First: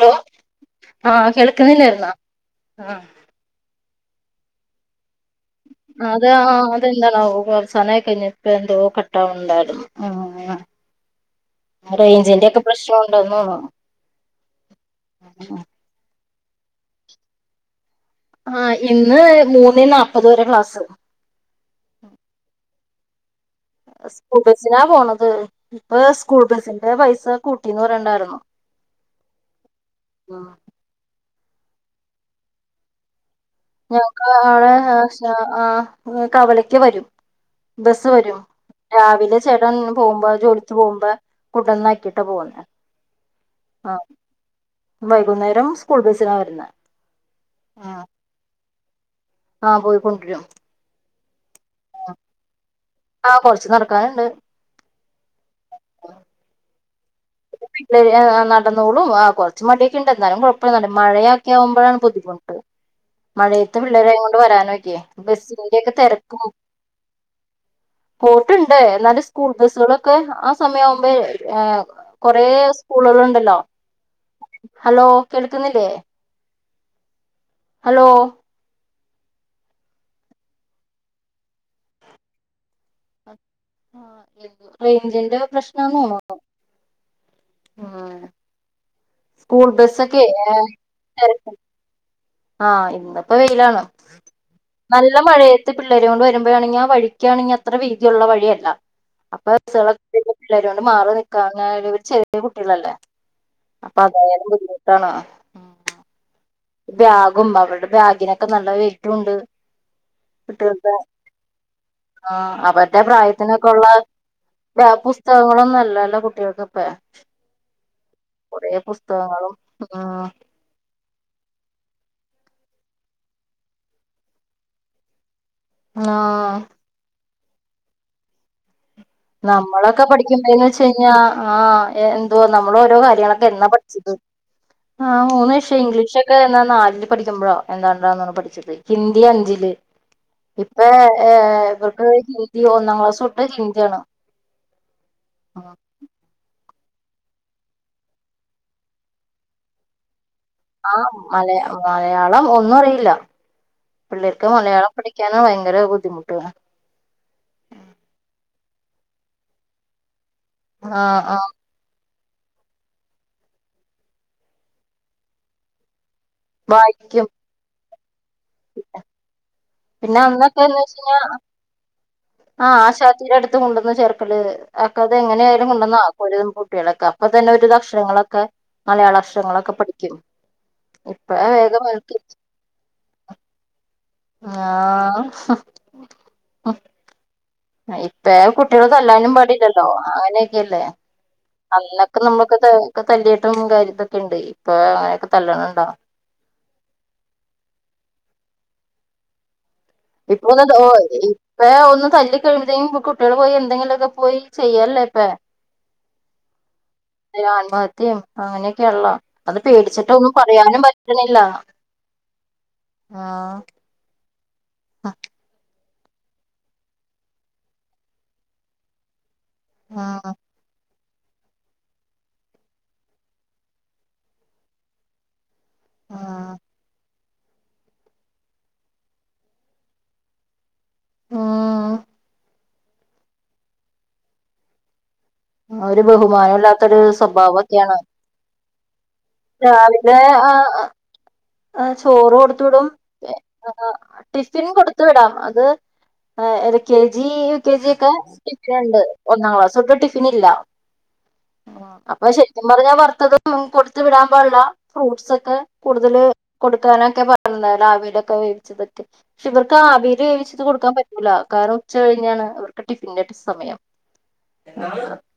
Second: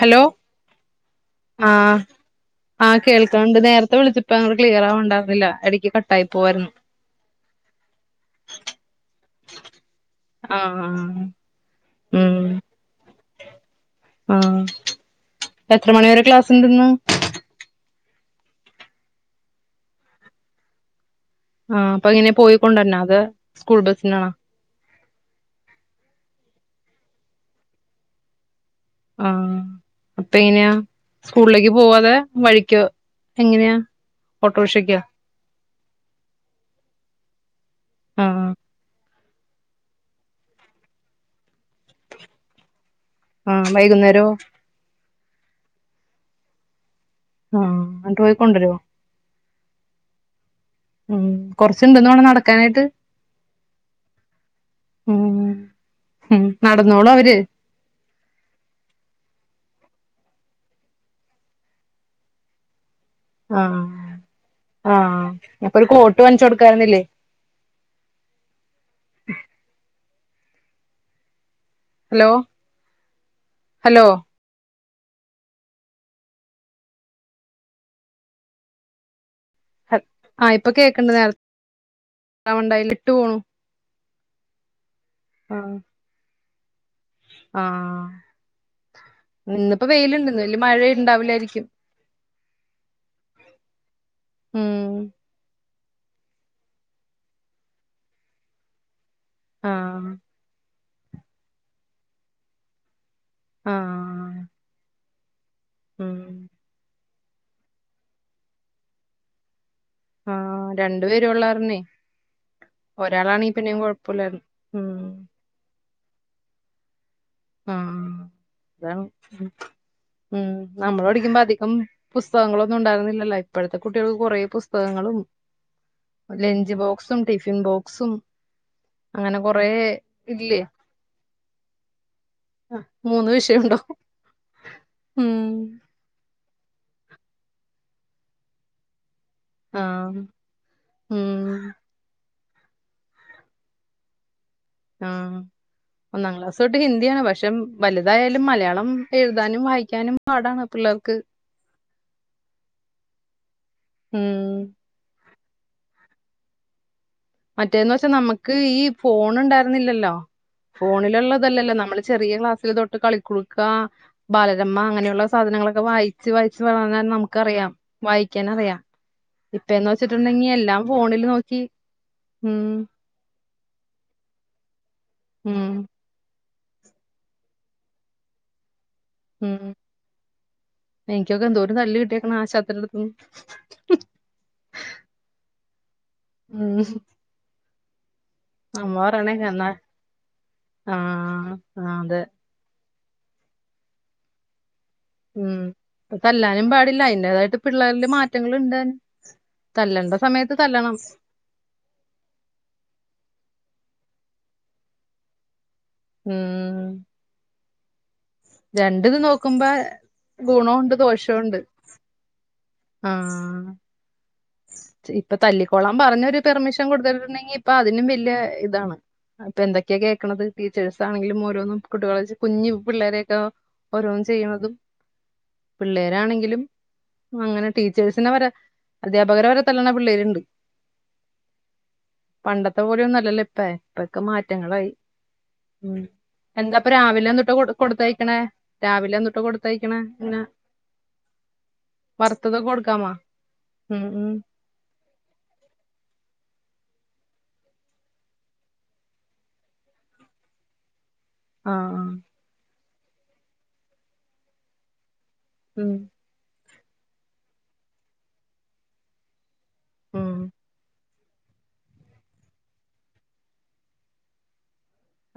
Hello ആഹ് ആഹ കേൾക്കുന്നില്ലായിരുന്നോ ആ ആഹ് കേൾക്കണ്ട് നേര ത്തെ വിളിച്ചപ്പ അവി ക്ലിയർ ആവ് ഉണ്ടാവുർന്നില്ല അതെ ആ അതെന്താർണാവോ അവസനായി കയിഞ്ഞപ്പ എന്തോ കട്ടാവുന്നുണ്ടായിരുന്നു ആ ആഹ് ആഹ് റേഞ്ചിന്റ ഉം ഒക്കെ പ്രശ്നുണ്ട്ന്ന്ന്നോണ് സ്റ്റണ്ട്ന്ന് ആ ഇന്ന് മൂന്ന് നാല്പത് വരെ ക്ലാസ്സ് ഏ സ്കൂൾ ബസ്സിന പോണത് അത് ഇപ്പ സ്കൂൾ ബസിന്റെ പൈസ കൂട്ടീന്ന് പറയണ്ടായിരുന്ന ആഹ അപ്പൊ എങ്ങനെയാ സ്കൂളിലേക്ക് പോവാതെ വഴിക്ക് ഞങ്ങക്ക് അടെ ആ കവലക്ക് വരും ബസ് വരും ആഹ് രാവിലെ ചേട്ടൻ പോകുമ്പോ ജോലിത്ത് പോകുമ്പോ കെണ്ടന്നാക്കിട്ടാ പോവന്നെ ആഹ വൈകുന്നേരോ വൈകുന്നേരം സ്കൂൾ ബസിന വരുന്ന ആഹ അന്നിട്ട് പോയിക്കൊണ്ടുവരുവോ ആഹ പോയിക്കൊണ്ടരും ഉം കുറച്ചുണ്ടന്നടെ നടക്കാനായിട്ട് ആഹ കൊറച്ച് നടക്കാനുണ്ട് നടന്നേള അവര [unintelligible] നടന്നോളും ആ കെറച്ച് മടി ക്ക്ണ്ടാലും കുഴപ്പല്ല മഴയക്കെ ആകുമ്പോഴാണ് ബുദ്ധിമുട്ട് ആഹ് മഴയത്ത് പിള്ളേരായ കൊണ്ട് വരാനൊക്കെ ആഹ് അപ്പൊ ഒരു ബസിന്റെക്കെ കോട്ട് തിരക്കും വാങ്ങിച്ചു കൊടുക്കായിരുന്നില്ലേ പോട്ടുണ്ട് എന്നാല് സ്കൂൾ ബസുകളൊക്കെ ആ സമയം ആവുമ്പ് ഏ... ഹലോ കൊറ സ്കൂളുകളുണ്ടല്ലോ ഹലോ ഹലോ കേൾക്കുന്നില്ലേ ഹലോ ആ ഇപ്പൊ കേക്കണ്ട് നേരത്തെണ്ടായി ഇട്ടു പോണു ആ എ റേഞ്ചിന്റെ ആ പ്രശ്നംന്ന് ഓുന്നു ആ സ്കൂൾ ഇന്നിപ്പോ ബസ്സൊക്കെ വെയിലുണ്ടന്ന് വല് മഴ ഇണ്ടാവില്ലായിരിക്കും ആ ഇന്നപ്പോ വെയിലാണ് ഉം നല്ല മഴ പിള്ളേരെ കൊണ്ട് വരുമ്പോയാണെങ്കിൽ ആ വഴിക്കാണെങ്കിൽ അത്ര വീതിയുള്ള വഴിയല്ല ആ [unintelligible] മാറി നിക്കാ പറഞ്ഞാ അവര് ചെറിയ കുട്ടികളല്ലേ ആ അപ്പൊ അതായാലും ബുദ്ധിമുട്ടാണോ ഉം ഉം ബാഗും അവരുടെ ബാഗിനൊക്കെ നല്ല വെയിറ്റും ഉണ്ടും ആ കുട്ടികളുടെ രണ്ടു പേരും ഉള്ള കാരണേ ആ അവരുടെ ഒരാളാണെങ്കി പ്രായത്തിനൊക്കെ പിന്നെയും ഉള്ള കൊഴപ്പമില്ലായിരുന്നു ഉം പുസ്തകങ്ങളൊന്നും അല്ലല്ലോ എല്ലാ കുട്ടികൾക്ക് ഇപ്പ ആ കുറെ അതാണ് പുസ്തകങ്ങളും ആ ഉം നമ്മള് അധികം പുസ്തകങ്ങളൊന്നും ഉണ്ടായിരുന്നില്ലല്ലോ ഇപ്പോഴത്തെ കുട്ടികൾക്ക് കുറേ പുസ്തകങ്ങളും ആ ലെഞ്ച് ബോക്സും റ്റി ഫിൻ ബോക്സും അങ്ങനെ കൊറേ നമ്മളൊക്കെ ഇല്ലേ പഠിക്കുമ്പന്ന് വച്ച് കഴിഞ്ഞാ ആ എന്ത ആ, നമ്മള് ഓരോ മൂന്ന് കാര്യങ്ങളൊക്കെ എന്നാ വിഷയമുണ്ടോ പഠിച്ചത് ആ ഉം മൂന്നു വിഷയം ഇംഗ്ലീഷ് എനിക്ക് തോന്നുന്നത് നാലില് പഠിക്കുമ്പോഴോ എന്താണ്ടാന്നാണ് പഠിച്ചത് ഹിന്ദി ഇ അഞ്ചില് ആ ഇപ്പോ ഏ ഉം ഇവർക്ക് ഹി ഈ ഒന്നാം ക്ലാസ് തൊട്ട് ഹിന്തിയാണ് ആ ഒന്നാം ക്ലാസ്സ്‌ തൊട്ട് ഹിന്ദിയാണ് പക്ഷെ വലുതായാലും മലയാളം എഴുതാനും വായിക്കാനും പാടാണ് ആ പിള്ളേർക്ക് മലയാ മലയാളം ഒന്നും അറിയില്ല ഉം പിള്ളേർക്ക് മലയാളം പഠി ക്കാനും ഭയങ്കര ബുദ്ധിമുട്ടുവാ മറ്റേന്ന് വച്ചാ നമുക്ക് ഈ ഫോൺ ഉണ്ടായിരുന്നില്ലല്ലോ ആ ആ ഫോണിലുള്ളതല്ലല്ലോ നമ്മള് ചെറിയ ക്ലാസ്സിൽ തൊട്ട് കളിക്കുടുക്ക, ബാലരമ അങ്ങനെയുള്ള സാധനങ്ങളൊക്കെ വായി ച്ച് വായിച്ച് വളർന്നതെന്ന് വായിക്കും നമുക്കറിയാം വായിക്കാൻ അറിയാം ഇപ്പന്ന് പിന്നെ വെച്ചിട്ടുണ്ടെങ്കി അന്നൊക്കെന്ന് എല്ലാം വെച്ച് കഴിഞ്ഞാൽ ഫോണിൽ നോക്കി ഉം ആ ആശാത്തീ ഇ അടുത്ത് കൊണ്ട് വന്ന് ചേർക്കല് ഒക്കെ അത് എങ്ങനെ ഉം ആയാലും കൊണ്ടൊനാ [unintelligible] കുട്ടികളൊക്കെ അപ്പൊ തന്നെ ഒരു ഭക്ഷണങ്ങളൊക്കെ ഉം ഉം ഇപ്പ എനിക്കൊക്കെ എന്തോരം വേഗം ആ തല്ല് കിട്ടിയേക്കണ് ആശത്തിടെ അടുത്തൂന്ന് ആ ഹ് ഉം അയ് ഇപ്പേ കുട്ടികള് അമ്മ തല്ലാനും പറയണേക്ക എന്നാ പാടില്ലല്ലോ ആങ്നെയൊക്കെയല്ലേ ആഹ് ആഹ് അതെ നമ്മകൊക്കെ ഒക്കെ തല്ലിട്ടും കാര്യതൊക്കെ ഇണ്ടെ ഉം ഇപ്പതല്ലാനും പാടില്ല അയ്ന്റേതായിട്ട് പിള്ളേരില് മാറ്റ് റ്റങ്ങളുണ്ട് ഇപ്പൊന്ന് തൊ ഇപ്പെ ഒന്ന് തല്ലിക്കഴ്ബഴ്തേനും കുട്ടികള് പോയി എന്തെങ്കിലുവൊക്കെ പോയി ചെയ്യല്ലെ ഇപ്പെ ഉം ആ മത്തിം ആ അങ്ങനെയൊക്കെയൊള്ള രണ്ടിത് അത് നോക്കുമ്പോ പേടിച്ചിട്ട് ഒന്നും പറയാനും ഗുണമുണ്ട് പറ്റുന്നില്ല ദോഷമുണ്ട് ആ ഇപ്പ തല്ലി കൊളം പറഞ്ഞൊരു പെർമിഷൻ കൊട്ത്തിട്ടുണ്ടെങ്കി ഇപ്പൊ അതിനും വെല്യ ഇതാണ് അപ്പ എന്തെക്കെയാ ആഹ് കേക്കണത് ടിച്ചേഴ്സ് അതാണങ്കിലും ഓരോന്നും കുട്ടികളെ വെച് കുഞ്ഞി പിള്ളേരെയൊക്കെ ഓരോന്നും ചെയ്യണതും ആഹ് പിള്ളേരാണങ്കിലും അങ്ങനെ ടീച്ചേഴ്സ്നെ വരെ അധ്യാപകരെ വരെ തല്ലണ പിള്ളേരിണ്ട് ഉം പണ്ടത്തെ പോലെയൊന്നുഅല്ലലോ ഇപ്പെ ഇപ്പൊക്കെ മാറ്റങ്ങളായി ആ ഉം ഒരു എന്താപ്പൊ ബഹുമാനില്ലാതൊരു രാവിലെ എന്തുട്ടാ കൊട് സ്വബാവൊക്കെയാണ് കൊടുത്തയക്കണേ രാവിലെ എന്തുട്ടാ കൊടുത്തയക്കണേ രാവിലെ ഇങ്ങനെ ആ ആ ചോറ് കൊടുത് വറുത്തതൊക്കെ വിടും കൊടുക്കാമോ ആ ഉം ഉം ടിഫിൻ കൊടുത് വിടാം അത് ആ എൽകെജി യുകെജിയൊക്കെ ടിഫിനൊണ്ട് ഒന്നാം ക്ലാസൊട്ട് ടിഫിനില്ല ആ അപ്പൊ ശെരിക്കും പറഞ്ഞാ പറ [unintelligible] കൊടു വിടാൻമ്പാടിള്ള ഫ്രൂട്ട്സൊക് അ ഉം കൂടുതല് കൊടുക്കാനൊക്കെ [unintelligible] ആവിലൊക്കെ വേവിച്ച് [inaudible] ഇവർക്ക് ആവീൽ ഉം വേവിച്ചത് കൊടുക്കാൻ പറ്റും ല്ല കാരണം ഉച്ച കഴിഞ്ഞാണ് അവർക്ക് ടിഫിന്റെ [unintelligible] സമയം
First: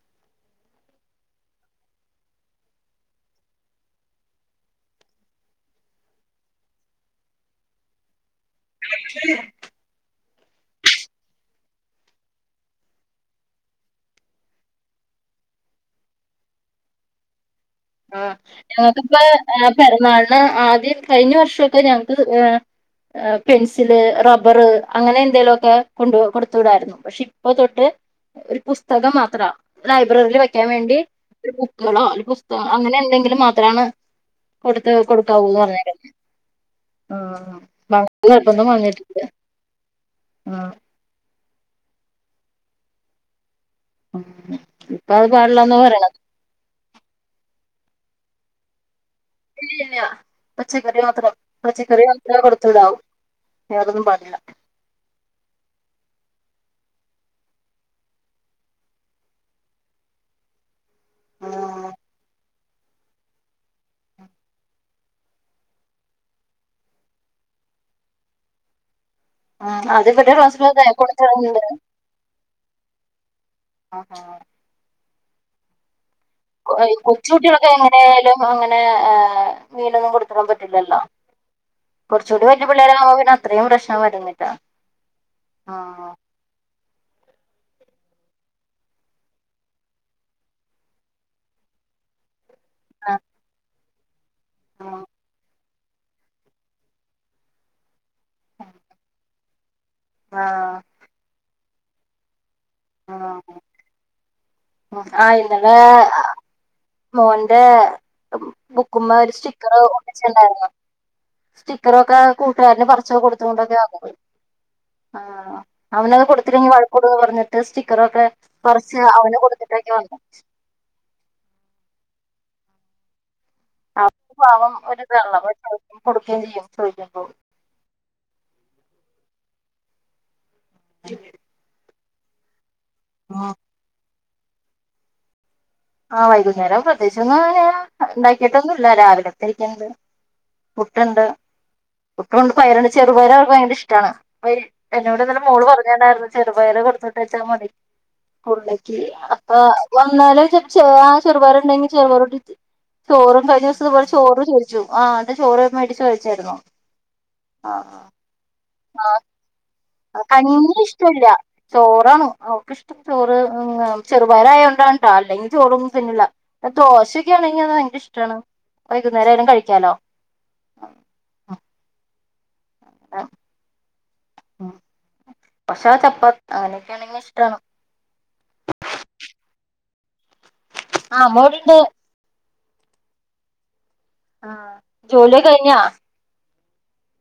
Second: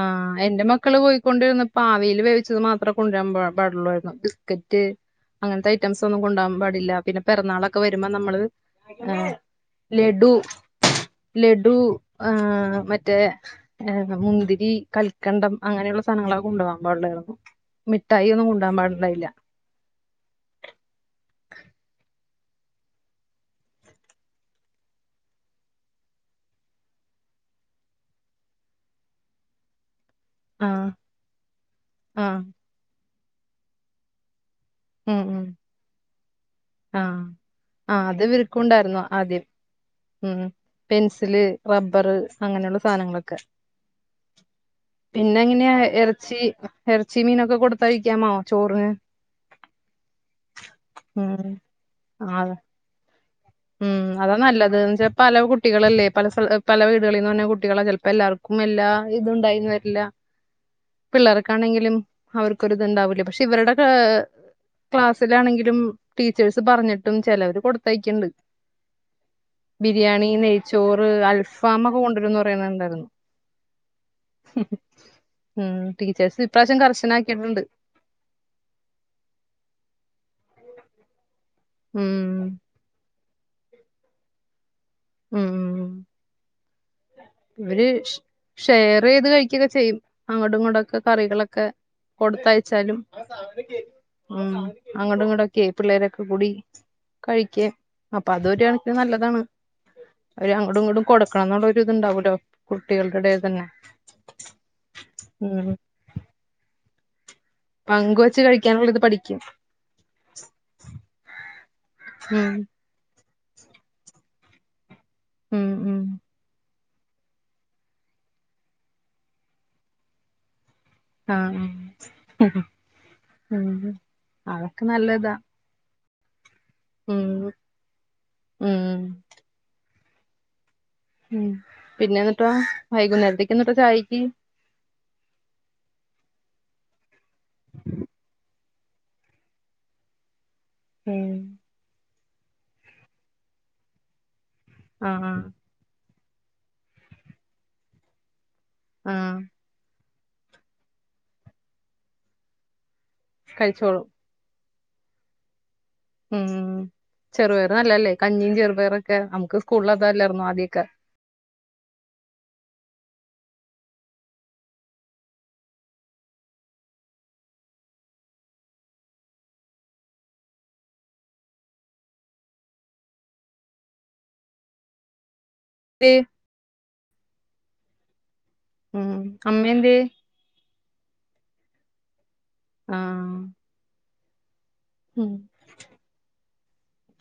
ആഹ് എന്റെ മക്കള് പോയി കൊണ്ടുവരുന്ന ആവിയിൽ വേവിച്ചത് മാത്രം കൊണ്ടുവരാൻ പാ പാടുള്ളൂ ആയിരുന്നു ബിസ്ക്കറ്റ് അങ്ങനത്തെ ഐറ്റംസ് ഒന്നും കൊണ്ടു പോകാൻ പാടില്ല പിന്നെ പിറന്നാളൊക്കെ വരുമ്പോ നമ്മള് ആ ലഡു ലഡു ആ മറ്റേ മുന്തി.. ഈ കൽക്കണ്ടം അങ്ങനെയുള്ള സാധങ്ങളൊക്കെ കൊണ്ട് പോകാൻ പാടില്ലായിരുന്നു. ആ ഞങ്ങക്കിപ്പ അ പിറന്നാൾ [unintelligible] ആദ്യം കഴിഞ്ഞ വർഷൊക്കെ ഞങ്ങക്ക് ആ അ പെൻസില്, റബ്ബർ അങ്ങനെ എന്തെലു ഒക്കെ കൊണ്ട് കൊടുത്തുടായിരുന്നു പക്ഷെ ഇപ്പൊ തൊട്ട് ഒരു പുസ്തകം മാത്രാ [unintelligible] ലൈബ്രറില് വെക്കാൻ ആ വേണ്ടി ഒരു ബുക്ക്കളോ ആ [unintelligible] അങ്ങനെ എന്തെങ്കിലും മാത്രമാണ് കൊടുത്ത് ഉം ഉം കൊടുക്കാവൂന്ന് പറഞ്ഞേക്ക.. ആ ആ അത് വിൽക്കുണ്ടായിരുന്നു വന്നിട്ടില്ല ആദ്യം ഉം ആ പെൻസില് റബ്ബറ് അങ്ങനെയുള്ള സാധനങ്ങളൊക്കെ ഇപ്പൊ അത് പിന്നെ പാടില്ലാന്ന് എങ്ങനെയാ പറയണ ഇറച്ചി ഇറച്ചി മീനൊക്കെ കൊടു.. തഴിക്കാമോ ചോറിന് [unintelligible] പച്ചക്കറി മാത്രം ഉം പച്ചക്.. ക്കറി യാത്രേ ആഹ് കൊടുത്തുടാവും ഉം അതാ നല്ലത് ന്ന് വച്ചാ പല കുട്ടികളല്ലേ പല സ്ഥല.. പല വീടുകളിൽന്ന് വരുന്ന കുട്ടികളാ ചിലപ്പോ എല്ലാർക്കും എല്ലാ ഇത്ണ്ടായിന്ന് വരില്ല ആഹ് പിള്ളേർക്കാണെങ്കിലും അവർക് ഒരു ഇത്ണ്ടാവില്ലേ പക്ഷെ ഇവരുടെ ക്ലാസ്സിലാണെങ്കിലും ടീച്ചേഴ്സ് പറഞ്ഞിട്ടും ചിലവര് കൊടുത്തയക്കണ്ട് ആഹ് അത് ബിരിയാണി, ഇവരുടെ ക്ലാസ്സിലൊക്കെ നെയ്ച്ചോറ്, കൊടുത്തിടുന്നുണ്ട് അൽഫാമൊക്കെ കൊണ്ടുവരുമെന്ന് പറയുന്നുണ്ടായിരുന്നു ഉം ടീച്ചേഴ്സ് ഇപ്രാവശ്യം ഈ കർശനാക്കിയിട്ടുണ്ട് കൊച്ചുകുട്ടികളൊക്കെ എങ്ങനെ ആയാലും അങ്ങനെ മീനൊന്നും കൊടു.. അത്രേൻ പറ്റില്ലല്ലോ ഉം കുറച്ചൂടി വല്യ പിള്ളേരാവുമ്പം പിന്നെ അത്രയും പ്രശ്നം വരുന്നില്ലാ ഉം ആ അ ഇവര് ഷെയർ ചെയ്ത് കഴിക്കൊക്കെ ചെയ്യും അങ്ങോട്ടും ഇങ്ങോട്ടൊക്കെ കറികളൊക്കെ കൊടുത്തയ ചലും ഉ ആഹ് അങ്ങോടും ഇങ്ങട പിള്ളേരൊക്കെ കൂടി കഴിക്ക അപ്പൊ അതൊ കണന് നല്ലതാണ് അവര് അങ്ങടും ഇങ്ങടും കൊടുക്കണം എന്നുള്ള ഇണ്ടാവൂല്ലോ ആ ആ ഉം ഇന്നലേ മോന്റെ പങ്ക് വെച്ച് കഴിക്കാനുള്ള ഇത് ബുക്കുമ്മേ ഒരു പഠിക്കും സ്റ്റിക്കർ ഒട്ടിച്ച്ണ്ടായിരുന്നു സ്റ്റിക്കറൊക്കെ കൂട്ടുകാരന് പറച്ച കൊടു [unintelligible] ആ ഉം ഉം ഉം അവനത് കൊടുത്തില്ലെങ്കി വഴ കൊടു ന്ന് പറഞ് സ്റ്റിക്കറക്കെ കൊറച്ച് അവന് കൊടുത്തിട്ടൊക്കെ വന്നേ ആ ആ പാവം ഒരിതാണ കൊടുക്കുകയും ചെയ്യും ഉം ചോയ്ച്ചപ്പോ ഉം ഉം പിന്നെ ന്നിട്ടോ വൈകുന്നേരത്തിക്ക്ന്ന്ട്ട് ചായക്ക് ആ വൈകുന്നേരം പ്രത്യേ [unintelligible] [unintelligible] പുട്ടുണ്ട് ഉം [unintelligible] ചെറുപയർ അവർക്ക് ഭയങ്കര ഇഷ്ടമാണ് വ എന്നോട് ആഹ് ഇന്നലെ ആഹ് മോള് പറഞ്ണ്ടായിരുന്നു ചെറുപയറ് കൊടുത്തട്ട്ച്ചാൽ മതി ലേക്ക് ആഹ് അപ്പൊ വന്നാലും ചോ ചെറുപാറ ണ്ടെങ്കിൽ ചെറുപാറണ്ടെങ്കി കഴിച്ചോളും [unintelligible] ചോ ആ അന്റെ ചോറ് മേടിച്ച് ഉം കഴിച്ചായിരുന്നു ചെറുപയർ ആ നല്ലല്ലേ കഞ്ഞിയും ചെറു റൊക്കെ നമുക്ക് സ് കഞ്ഞി ഇഷ്ടല്ല ചോറാണ് അവക്ക് ഇഷ്ട ചോറ് ഉ ചെറുപയറായതോണ്ടാ ട്ടോ അല്ലെങ്കിൽ ചോറൊന്നും തിന്നില്ല ദോശൊക്കെ ആണെങ്കി അത് ഭയങ്കര ഇഷ്ടാണ് വൈകുന്നേരം ആയാലും കഴിക്കാലോ ആ പക്ഷെ ചപ്പാത്ത് അങ്ങനെയൊക്കൊണെങ്കി ട്ടണം ഉം അമ്മന്തേ ആ മോളിണ്ട് ആഹ ആഹ ജോല കഴാ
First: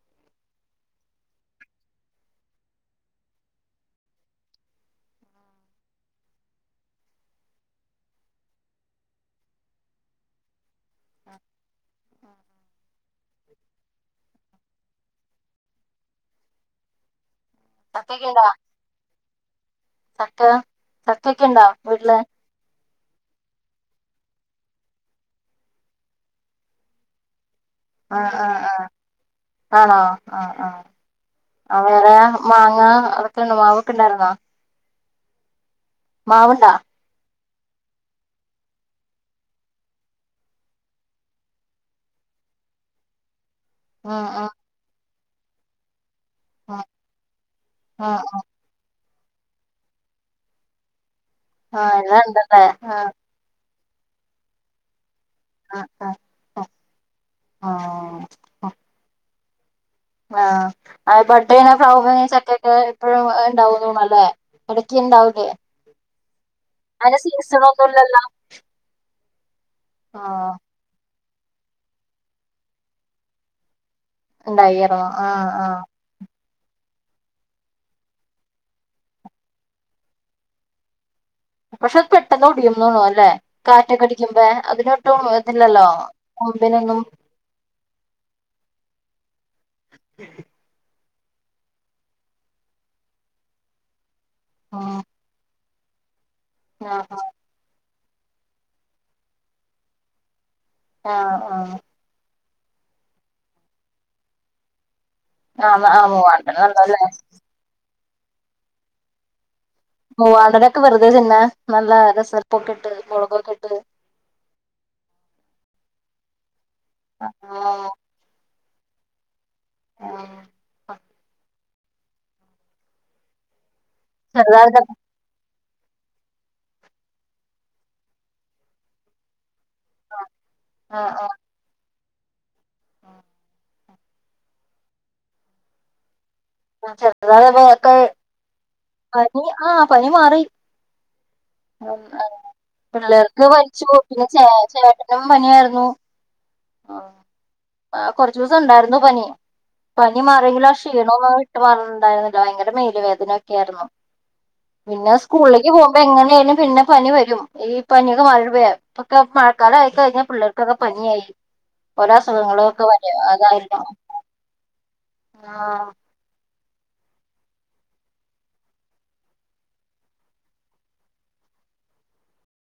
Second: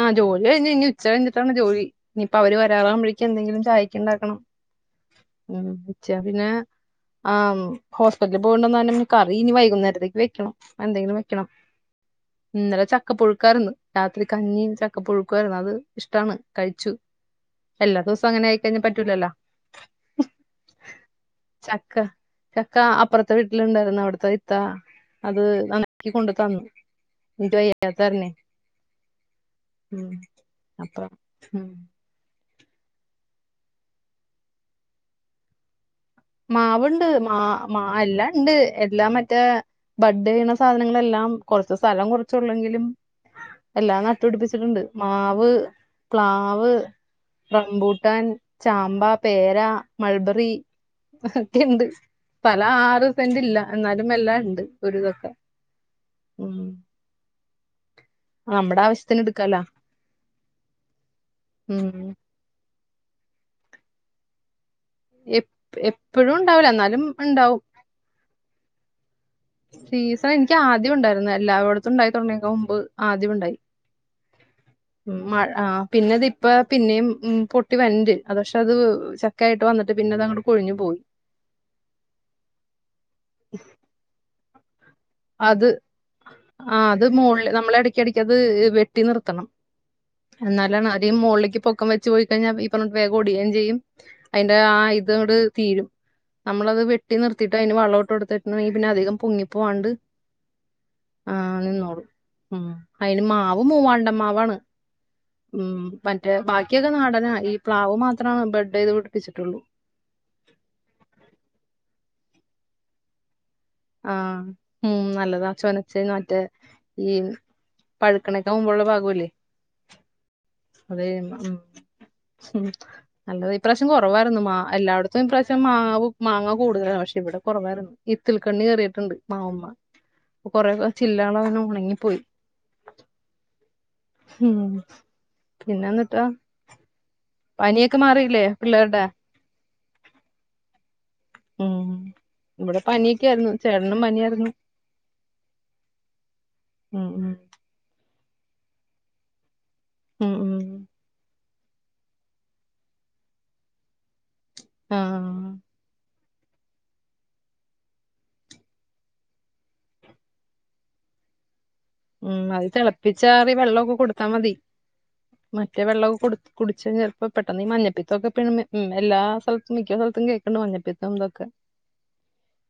ആഹ ജോലി കഴിഞ്ഞ് ഇനി ഉച്ച കഴിഞ്ഞിട്ടാണ് ജോലി ഇനിയിപ്പോ അവര് വരാറാകുമ്പോഴേക്കക്ക് എന്തെങ്കിലും ചായക്ക ഉണ്ടാക്കണം ഉ ഉച്ച പിന്നെ ആ ഹോസ്പിറ്റലിൽ പോകണ്ടന്ന കറി ഇനി വൈകുന്നേരത്തേക്ക് വെക്കണം എന്തെങ്കിലും വെക്കണം ഇന്നലെ ചക്കപ്പൊഴുക്കാന്ന് രാത്രി കഞ്ഞിയ ചക്കപ്പൊഴുക്കുമായിരുന്നു അത് ഇഷ്ടാണ് കഴിച്ചു അല്ല ദിവസം ചക്കയൊക്കെ അങ്ങനെ ഇണ്ടാ ആയിക്കഴിഞ്ഞാ പറ്റൂലല്ലോ ചക്ക ചക്ക ഒക്കെ ഉണ്ടാവ ചക്ക വീട്ടില് ചക്ക അപ്പുറത്തെ വീട്ടിലുണ്ടായിരുന്നു അവിടത്തെ ഇത്ത അത് നനക്കി കൊണ്ടു തന്നുട്ട ആഹ ആഹ ആഹ ആണോ ഉം ആഹ അപ്പൊ ഉം ആഹ വേറെ മാങ്ങ അതൊക്കെണ്ട മാവൊക്കെ ഇണ്ടായിരുന്നോ മാവണ്ട് മാ മ എല്ലാം ഉണ്ട് എല്ലാം മറ്റേ ബഡ് വീണ സാധനങ്ങളെല്ലാം കൊറച്ച് സ്ഥലം കുറച്ചുള്ളെങ്കിലും എല്ലാം ഉം ഉം നട്ടുപിടിപ്പിച്ചിട്ടുണ്ട് മാവ് പക്ലാവ് ഉം ഉം റംബൂട്ടാൻ ഉം ചാമ്പാ പേര മൾബറി ണ്ട് ആഹ് എല്ലാം ഉണ്ടല്ലേ തല ആറ് ആഹ് സെന്റ് ഇല്ല എന്നാലും എല്ലാ ഉണ്ട് ഒതൊക്കെ ഉം ആഹ കല ആഹ അ ബഡേന ഫാവ സക്ക അഴ ഉണ്ടാവുന്നണല്ലേ ഇടക്കുണ്ടാവലേ എപ് എപ്പഴും ഉണ്ടാവില്ല എന്നാലും അങ്ങനെ ഇണ്ടാവും. സീസണ ഒന്നുമല്ലല്ലോ സീസ എനിക്ക് ആദ്യം ഉണ്ട് ഉണ്ടായിരുന്നു എല്ലായിടത്തും ഉണ്ടായി തുടങ്ങിയക്ക മൻ്പ് ആദ്യം ഉണ്ടായി ഉണ്ടായിയൊ ഉം ആ മഴ ആ പിന്നെ ഇത് ഇപ്പ പിന്നേം പൊട്ടി വൻന്റെ അത് പക്ഷെ അത് ചക്കയായിട്ട് വന്നിട്ട് പിന്നെ അത് അങ്ങോട്ട് കൊയി ഞ്ഞു പോയി പക്ഷെ അത് പെട്ടെന്ന് ഒടിയും തോന്നണല്ലെ കാറ്റൊക്കെ അടിക്കുമ്പ അതിനൊട്ട് അത് ആ അത് മോളിൽ നമ്മള ഇട യ്ക്കിടക്ക് അത് വെട്ടി നിർത്തണം എന്നാലെ മുകളിലേക്കെ പൊക്കം വെച്ചെ പോയി കഴിഞ്ഞാൽ ഈ പറഞ്ഞട്ട വേഗോടിയേം ചെയ്യും അതിന്റെ ആ ഉം ഇതോട് തീരും നമ്മളത് ആഹ് വെട്ടിനിർത്തിട്ടതിന് വളോടും ടുത്തിട്ടുട്ടെങ്കി പിന്നെ അധികം പൊങ്ങിപ്പോവാണ്ട് ആ ആ ഉം അയിന് മാവ് മൂവാണ്ടമ്മാവാണ് ഉം ആഹ് ആഹ് മറ്റേ മൂവാണ്ടൻ ബാക്കിയൊക്കെ നല്ലതല്ലേ നാടനാ ഈ പ്ലാവ് മാത്രം ആണ് ബെഡ് ചെയ്ത് പിടിപ്പിച്ചിട്ടുള്ളൂ മൂവാണ്ടനൊക്കെ വെറുതെതിന്നാൻ പിന്നെ നല്ല രസൽപ്പൊക്കെ ഇട്ട് മുളകൊക്കെ ഇട്ട് ആ ഉ നല്ലതാ ചൊനച്ചനെ മറ്റെ ഈ ആഹ് പഴക്കണ ഇമ്പോള്ള ഭാഗമല്ലേ അതെ ഊമ് ഉ നല്ലതായി ഇപ്രാവശ്യം കുറവായിരുന്നു മാങ്ങ ചെറുതായിട്ടൊക്കെ എല്ലായിടത്തും ഇപ്രാശം പക്ഷെ മാവു മാങ്ങ കൂടുതലാ പക്ഷെ ഇവിടെ കൊറവായിരുന്നു ഇത്തിൾ കണ്ണി കറയിട്ടുണ്ട് മാവമ്മ കൊറെേ ചില്ലള [unintelligible] ഒണങ്ങിപ്പോയി ആഹ [unintelligible] ങ്ഹൂമ് പിന്നെന്നിട്ടോ ഉ [unintelligible] അതതൊക്ക പിള്ളേരുടെ പനി ആ പനി മാറി ഉം ഉ ഇവിടെ പനിയൊക്കെ പിള്ളേർക്ക് ആയിരുന്നു വലിച്ചു ചേട്ടനും പിന്നെ ചേ പനിയായിരുന്നു ചേട്ടനും പനിയായിരുന്നു ഉം ഉം ആ കൊറച്ചു ദിവസം ഉണ്ടാരുന്നു പനി പനി ഉം ഉം മാറിയെങ്കിലും ആ ക്ഷീണോം മാറി ഇട്ട് പറണ്ടായിരുന്നില്ല ഭയങ്കര മേലു വേദനൊക്കെ ആയിരുന്നു പിന്നെ ആഹ് സ്കൂളിലേക്ക് പോകുമ്പം എങ്ങനെ പനി പിന്നെ പനി വരും. ഈ പനിയൊക്കെ മാറിട്ട് വേ. ഇപ്പൊക്കെ മഴക്കാലം ആയി കഴിഞ്ഞാൽ പിള്ളേർക്കൊക്കെ പനിയായി. ഓരോ ഉം അസുഖങ്ങളും അത് ഒക്കെ വരും തെളപ്പിച്ചാറി അതായിരുന്നു വെള്ളവൊക്കെ കൊടുത്താ മതി. ആഹ് മറ്റേ വെള്ളവൊക്കെ കൊടുത് കുടിച്ച ചെലപ്പോ പെട്ടെന്നീ മഞ്ഞപ്പിത്തൊക്കെ പി എല്ലാ സ്ഥലത്തും മിക്ക സ്ഥലത്തും കേക്കണ്ട് മഞ്ഞപ്പിത്തം ഇതൊക്കെ.